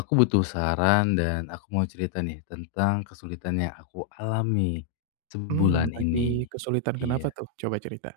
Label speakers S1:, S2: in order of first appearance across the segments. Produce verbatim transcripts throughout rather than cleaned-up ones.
S1: Aku butuh saran dan aku mau cerita nih tentang kesulitan yang aku alami
S2: Mmm,
S1: sebulan
S2: lagi
S1: ini.
S2: kesulitan kenapa
S1: Iya,
S2: tuh? Coba cerita.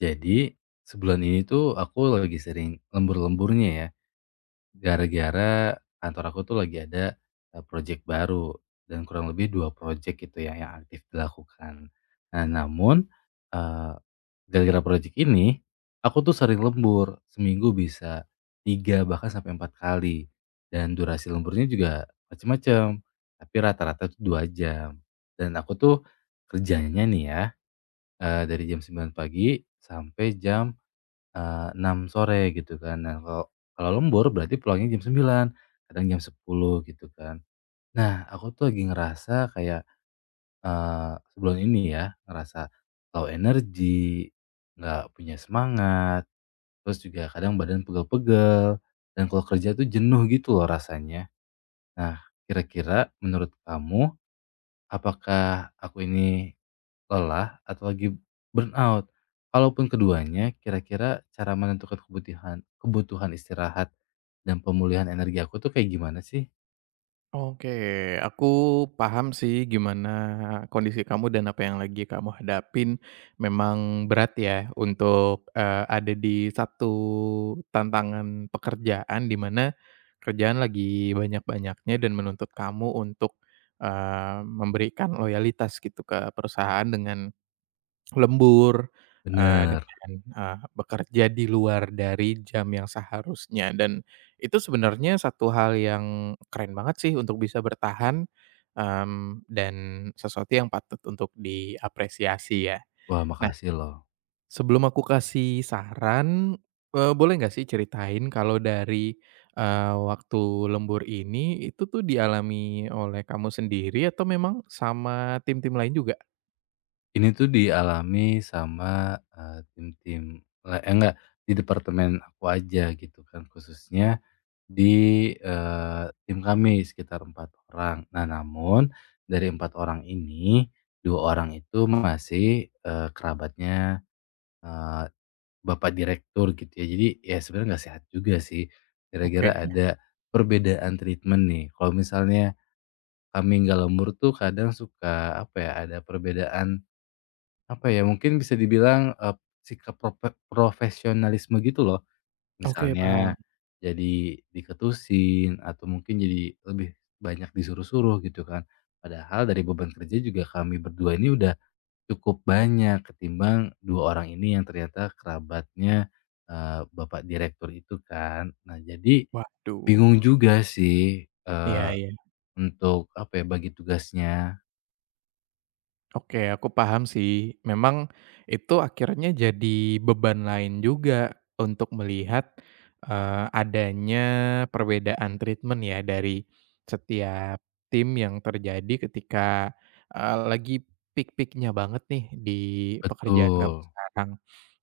S1: jadi sebulan ini tuh aku lagi sering lembur-lemburnya ya. Gara-gara kantor aku tuh lagi ada, eee, project baru dan kurang lebih dua project gitu ya yang aktif dilakukan. Nah namun, eee, gara-gara project ini, aku tuh sering lembur, seminggu bisa tiga bahkan sampai empat kali dan durasi lemburnya juga macam-macam. Tapi rata-rata tuh dua jam dan aku tuh kerjanya nih ya, eee, dari jam sembilan pagi sampai jam Eee, enam sore gitu kan. Nah, kalau kalau lembur berarti pulangnya jam sembilan, kadang jam sepuluh gitu kan. Nah, aku tuh lagi ngerasa kayak, eee, sebulan ini ya, ngerasa low energy, nggak punya semangat, terus juga kadang badan pegel-pegel, dan kalau kerja tuh jenuh gitu loh rasanya. Nah, kira-kira menurut kamu, apakah aku ini lelah atau lagi burnout? Kalaupun keduanya, kira-kira cara menentukan kebutuhan kebutuhan istirahat dan pemulihan energi aku tuh kayak gimana sih?
S2: Oke, aku paham sih gimana kondisi kamu dan apa yang lagi kamu hadapin. Memang berat ya untuk, eee, ada di satu tantangan pekerjaan di mana kerjaan lagi banyak-banyaknya dan menuntut kamu untuk, eee, memberikan loyalitas gitu ke perusahaan dengan Lembur, eee,
S1: Bener.
S2: dengan, eee, bekerja di luar dari jam yang seharusnya dan itu sebenarnya satu hal yang keren banget sih untuk bisa bertahan, mmm, dan sesuatu yang patut untuk diapresiasi ya.
S1: Wah,
S2: Nah,
S1: makasih loh.
S2: sebelum aku kasih saran, eee, boleh nggak sih ceritain kalau dari, eee, waktu lembur ini itu tuh dialami oleh kamu sendiri atau memang sama tim-tim lain juga?
S1: Ini tuh dialami sama, eee, tim-tim le eh, enggak, di departemen aku aja gitu kan, khususnya di, eee, tim kami sekitar empat orang. Nah, namun dari empat orang ini, dua orang itu masih, eee, kerabatnya Bapak direktur gitu ya. Jadi ya sebenarnya nggak sehat juga sih, gara-gara
S2: Oke,
S1: ada perbedaan treatment nih. Kalau misalnya kami nggak lembur tuh kadang suka apa ya, ada perbedaan apa ya, mungkin bisa dibilang, eee, sikap prope profesionalisme gitu loh.
S2: oke, paham.
S1: Misalnya jadi diketusin atau mungkin jadi lebih banyak disuruh-suruh gitu kan. Padahal dari beban kerja juga kami berdua ini udah cukup banyak ketimbang dua orang ini yang ternyata kerabatnya, eee, bapak direktur itu kan. Nah jadi
S2: Waduh.
S1: bingung juga sih,
S2: Iya,
S1: eee,
S2: iya.
S1: untuk apa ya, bagi tugasnya.
S2: Oke, aku paham sih. Memang itu akhirnya jadi beban lain juga untuk melihat, eee, adanya perbedaan treatment ya dari setiap tim yang terjadi ketika, eee, lagi peak peak banget nih di pekerjaan kamu
S1: Betul.
S2: sekarang.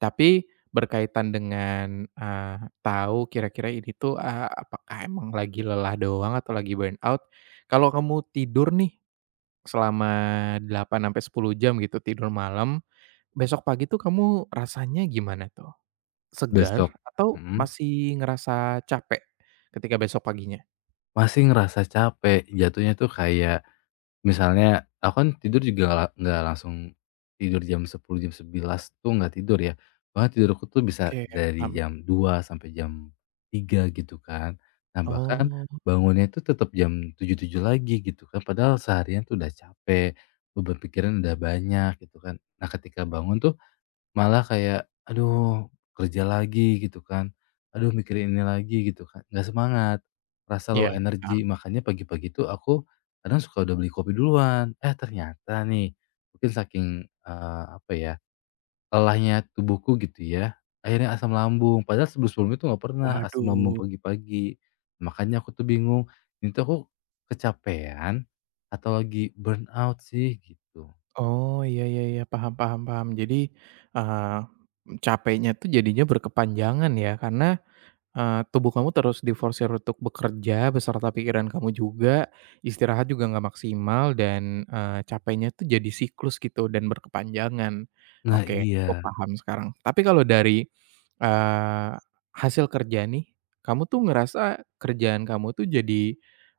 S2: Tapi berkaitan dengan, eee, tahu kira-kira ini tuh, eee, apakah emang lagi lelah doang atau lagi burnout, kalau kamu tidur nih selama delapan sampai sepuluh jam gitu tidur malam, besok pagi tuh kamu rasanya gimana tuh? Segar
S1: Besok,
S2: atau
S1: mhm,
S2: masih ngerasa capek ketika besok paginya?
S1: masih ngerasa capek, jatuhnya tuh kayak misalnya, aku kan tidur juga la nggak langsung tidur jam sepuluh jam sebelas tuh nggak tidur ya. Bahkan tidurku tuh bisa
S2: Oke,
S1: dari
S2: paham.
S1: jam dua sampai jam tiga gitu kan. Nah, bahkan
S2: Oh,
S1: bangunnya itu tetap jam tujuh tujuh lagi gitu kan, padahal seharian tuh udah capek, beban pikiran udah banyak gitu kan. Nah, ketika bangun tuh malah kayak, aduh kerja lagi gitu kan, aduh mikirin ini lagi gitu kan, nggak semangat, rasa low
S2: iya, paham.
S1: energy. Makanya pagi-pagi tuh aku kadang suka udah beli kopi duluan, eh ternyata nih mungkin saking, eee, apa ya, lelahnya tubuhku gitu ya, akhirnya asam lambung. Padahal sebelum-sebelumnya tuh nggak pernah asam lambung
S2: Waduh.
S1: pagi-pagi. Makanya aku tuh bingung, ini tuh aku kecapean atau lagi burnout sih gitu.
S2: Oh, iya, iya, iya, paham, paham, paham. Jadi, eee, capeknya tuh jadinya berkepanjangan ya karena Eee, tubuh kamu terus diforsir untuk bekerja beserta pikiran kamu juga, istirahat juga nggak maksimal dan, eee, capeknya tuh jadi siklus gitu dan berkepanjangan.
S1: Nah
S2: Oke, aku
S1: iya.
S2: paham sekarang. Tapi kalau dari, eee, hasil kerja nih, kamu tuh ngerasa kerjaan kamu tuh jadi,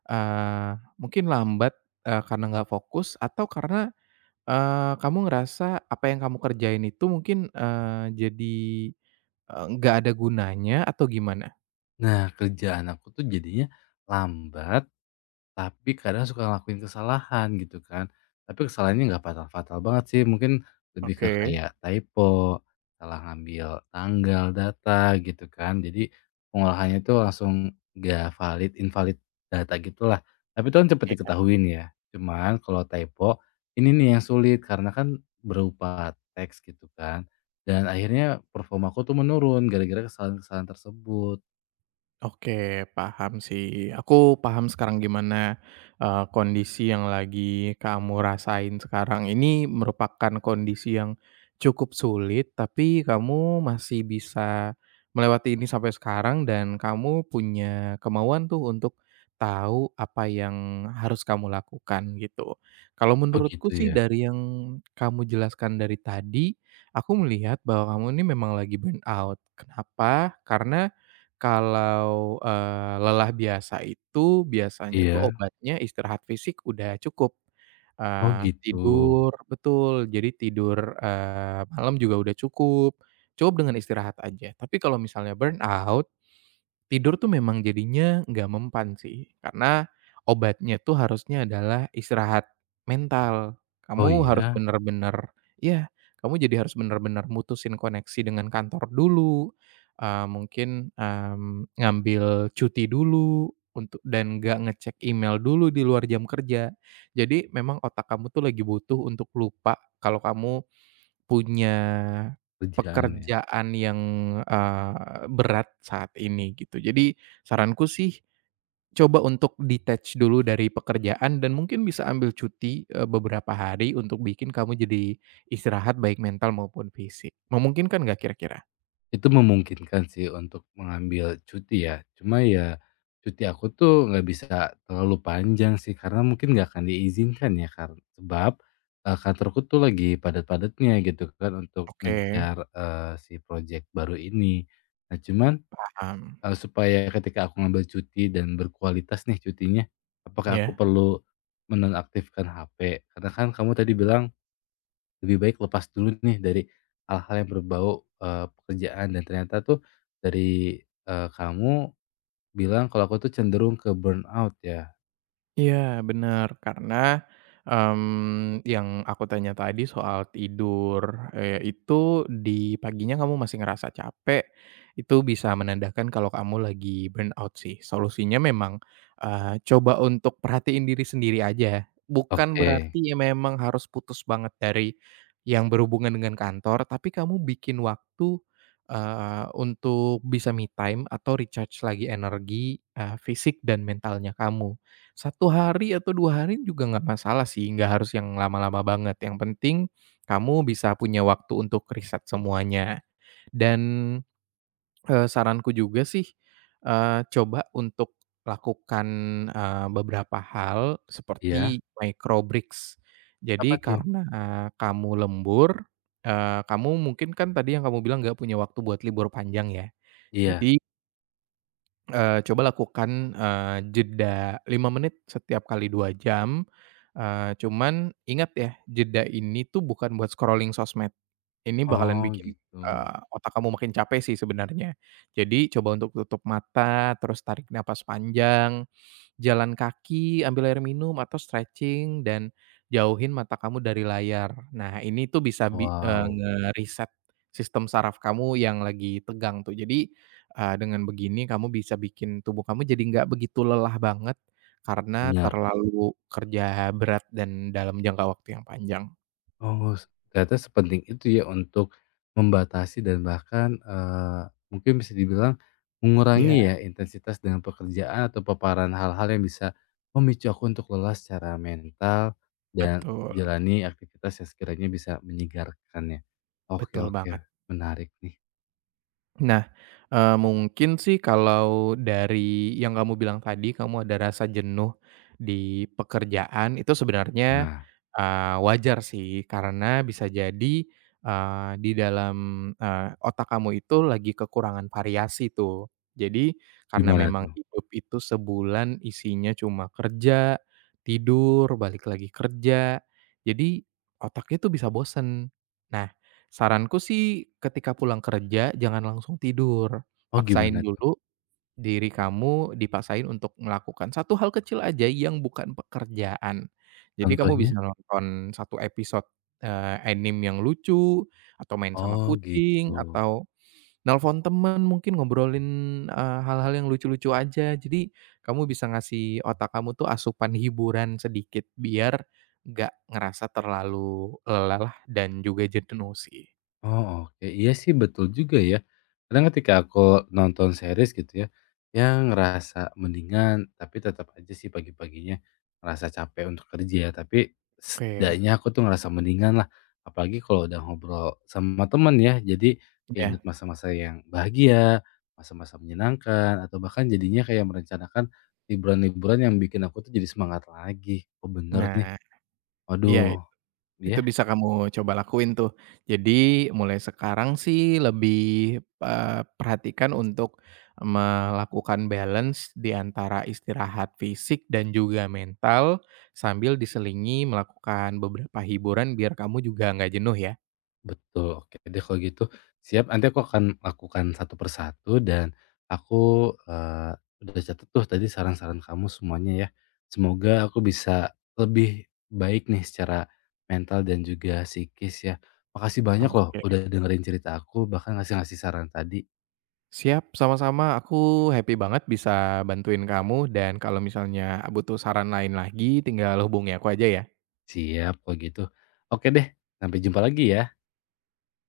S2: eee, mungkin lambat, eee, karena nggak fokus atau karena, eee, kamu ngerasa apa yang kamu kerjain itu mungkin, eee, jadi, eee, nggak ada gunanya atau gimana?
S1: Nah, kerjaan aku tuh jadinya lambat, tapi kadang suka ngelakuin kesalahan gitu kan. Tapi kesalahannya nggak fatal-fatal banget sih, mungkin lebih ke
S2: Oke,
S1: kayak typo, salah ngambil tanggal, data gitu kan. Jadi pengolahannya tuh langsung nggak valid, invalid data gitulah. Tapi itu kan cepet
S2: iya.
S1: diketahuin ya. Cuman kalau typo ini nih yang sulit karena kan berupa teks gitu kan. Dan akhirnya performa aku tuh menurun gara-gara kesalahan-kesalahan tersebut.
S2: Oke, paham sih. Aku paham sekarang gimana, eee, kondisi yang lagi kamu rasain sekarang ini merupakan kondisi yang cukup sulit, tapi kamu masih bisa melewati ini sampai sekarang dan kamu punya kemauan tuh untuk tahu apa yang harus kamu lakukan gitu. Kalau
S1: Oh
S2: menurutku
S1: gitu
S2: sih
S1: ya.
S2: dari yang kamu jelaskan dari tadi, aku melihat bahwa kamu ini memang lagi burn out. Kenapa? Karena Kalau, eee, lelah biasa itu biasanya tuh
S1: Iya?
S2: obatnya istirahat fisik udah cukup,
S1: Oh
S2: eee,
S1: gitu.
S2: tidur betul, jadi tidur, eee, malam juga udah cukup, cukup dengan istirahat aja. Tapi kalau misalnya burnout tidur tuh memang jadinya nggak mempan sih, karena obatnya tuh harusnya adalah istirahat mental.
S1: Oh
S2: Kamu harus
S1: iya,
S2: bener-bener ya kamu jadi harus bener-bener mutusin koneksi dengan kantor dulu, eee, mungkin, mmm, ngambil cuti dulu untuk dan nggak ngecek email dulu di luar jam kerja. Jadi memang otak kamu tuh lagi butuh untuk lupa kalau kamu punya
S1: kerjaan ya?
S2: pekerjaan yang, eee, berat saat ini gitu. Jadi saranku sih coba untuk detach dulu dari pekerjaan dan mungkin bisa ambil cuti, eee, beberapa hari untuk bikin kamu jadi istirahat baik mental maupun fisik. Memungkinkan nggak kira-kira?
S1: Itu memungkinkan sih untuk mengambil cuti ya, cuma ya cuti aku tuh nggak bisa terlalu panjang sih karena mungkin nggak akan diizinkan ya karena sebab, eee, kantorku tuh lagi padat-padatnya gitu kan untuk
S2: Oke.
S1: ngejar, eee, si project baru ini. Nah cuman,
S2: Paham,
S1: eee, supaya ketika aku ngambil cuti dan berkualitas nih cutinya, apakah aku
S2: ya?
S1: perlu menonaktifkan ha pe? Karena kan kamu tadi bilang lebih baik lepas dulu nih dari hal-hal yang berbau, eee, pekerjaan dan ternyata tuh dari, eee, kamu bilang kalau aku tuh cenderung ke burnout ya?
S2: Iya benar karena, mmm, yang aku tanya tadi soal tidur, eee, itu di paginya kamu masih ngerasa capek, itu bisa menandakan kalau kamu lagi burnout sih. Solusinya memang, eee, coba untuk perhatiin diri sendiri aja, bukan
S1: Oke,
S2: berarti ya memang harus putus banget dari yang berhubungan dengan kantor, tapi kamu bikin waktu, eee, untuk bisa me time atau recharge lagi energi, eee, fisik dan mentalnya kamu satu hari atau dua hari juga nggak masalah sih, nggak harus yang lama-lama banget, yang penting kamu bisa punya waktu untuk riset semuanya. Dan, eee, saranku juga sih, eee, coba untuk lakukan, eee, beberapa hal
S1: iya,
S2: seperti micro breaks.
S1: apa
S2: Jadi
S1: tuh?
S2: karena eh, kamu lembur, eee, kamu mungkin kan tadi yang kamu bilang nggak punya waktu buat libur panjang ya,
S1: Iya,
S2: jadi Eee, coba lakukan, eee, jeda lima menit setiap kali dua jam, eee, cuman ingat ya, jeda ini tuh bukan buat scrolling sosmed. Ini bakalan
S1: oh
S2: bikin,
S1: gitu.
S2: eee, otak kamu makin capek sih sebenarnya. Jadi coba untuk tutup mata, terus tarik napas panjang, jalan kaki, ambil air minum, atau stretching, dan jauhin mata kamu dari layar. Nah, ini tuh bisa bi eee,
S1: Wow,
S2: ngereset sistem saraf kamu yang lagi tegang tuh. Jadi, eee, dengan begini kamu bisa bikin tubuh kamu jadi nggak begitu lelah banget karena
S1: bener.
S2: terlalu kerja berat dan dalam jangka waktu yang panjang.
S1: Oh, s- ternyata sepenting itu ya untuk membatasi dan bahkan, eee, mungkin bisa dibilang
S2: Iya,
S1: mengurangi ya intensitas dengan pekerjaan atau paparan hal-hal yang bisa memicu aku untuk lelah secara mental dan
S2: betul,
S1: jalani aktivitas yang sekiranya bisa menyegarkan ya. Oke
S2: betul
S1: oke,
S2: banget.
S1: menarik nih.
S2: Nah, eee, mungkin sih kalau dari yang kamu bilang tadi, kamu ada rasa jenuh di pekerjaan, itu sebenarnya,
S1: Nah,
S2: eee, wajar sih. Karena bisa jadi, eee, di dalam, eee, otak kamu itu lagi kekurangan variasi tuh. Jadi, karena
S1: gimana
S2: memang
S1: tuh?
S2: hidup itu sebulan isinya cuma kerja, tidur, balik lagi kerja, jadi otaknya tuh bisa bosen. Nah, saranku sih ketika pulang kerja jangan langsung tidur,
S1: Oh
S2: paksain
S1: gimana tuh?
S2: dulu diri kamu dipaksain untuk melakukan satu hal kecil aja yang bukan pekerjaan. Jadi kamu
S1: Contohnya?
S2: bisa nonton satu episode, eee, anime yang lucu, atau main sama
S1: Oh
S2: kucing,
S1: gitu.
S2: atau nelpon temen mungkin ngobrolin, eee, hal-hal yang lucu-lucu aja. Jadi kamu bisa ngasih otak kamu tuh asupan hiburan sedikit biar nggak ngerasa terlalu lelah dan juga jenuh sih.
S1: Oh, oke. Iya sih betul juga ya. Kadang ketika aku nonton series gitu ya, yang ngerasa mendingan tapi tetap aja sih pagi-paginya ngerasa capek untuk kerja ya, tapi
S2: Oke,
S1: setidaknya aku tuh ngerasa mendingan lah. Apalagi kalau udah ngobrol sama temen ya, jadi
S2: iya.
S1: keinget masa-masa yang bahagia, masa-masa menyenangkan, atau bahkan jadinya kayak merencanakan liburan-liburan yang bikin aku tuh jadi semangat lagi. Oh bener nih,
S2: Nah, iya,
S1: waduh.
S2: itu
S1: Ya.
S2: bisa kamu coba lakuin tuh. Jadi mulai sekarang sih lebih, eee, perhatikan untuk melakukan balance di antara istirahat fisik dan juga mental, sambil diselingi melakukan beberapa hiburan biar kamu juga nggak jenuh ya.
S1: Betul, oke deh kalau gitu. Siap, nanti aku akan lakukan satu persatu dan aku, eee, udah catat tuh tadi saran-saran kamu semuanya ya. Semoga aku bisa lebih baik nih secara mental dan juga psikis ya. Makasih banyak loh
S2: Oke,
S1: udah dengerin cerita aku, bahkan ngasih-ngasih saran tadi.
S2: siap, sama-sama. Aku happy banget bisa bantuin kamu dan kalau misalnya butuh saran lain lagi tinggal hubungi aku aja ya.
S1: Siap kalau gitu. Oke deh, sampai jumpa lagi ya.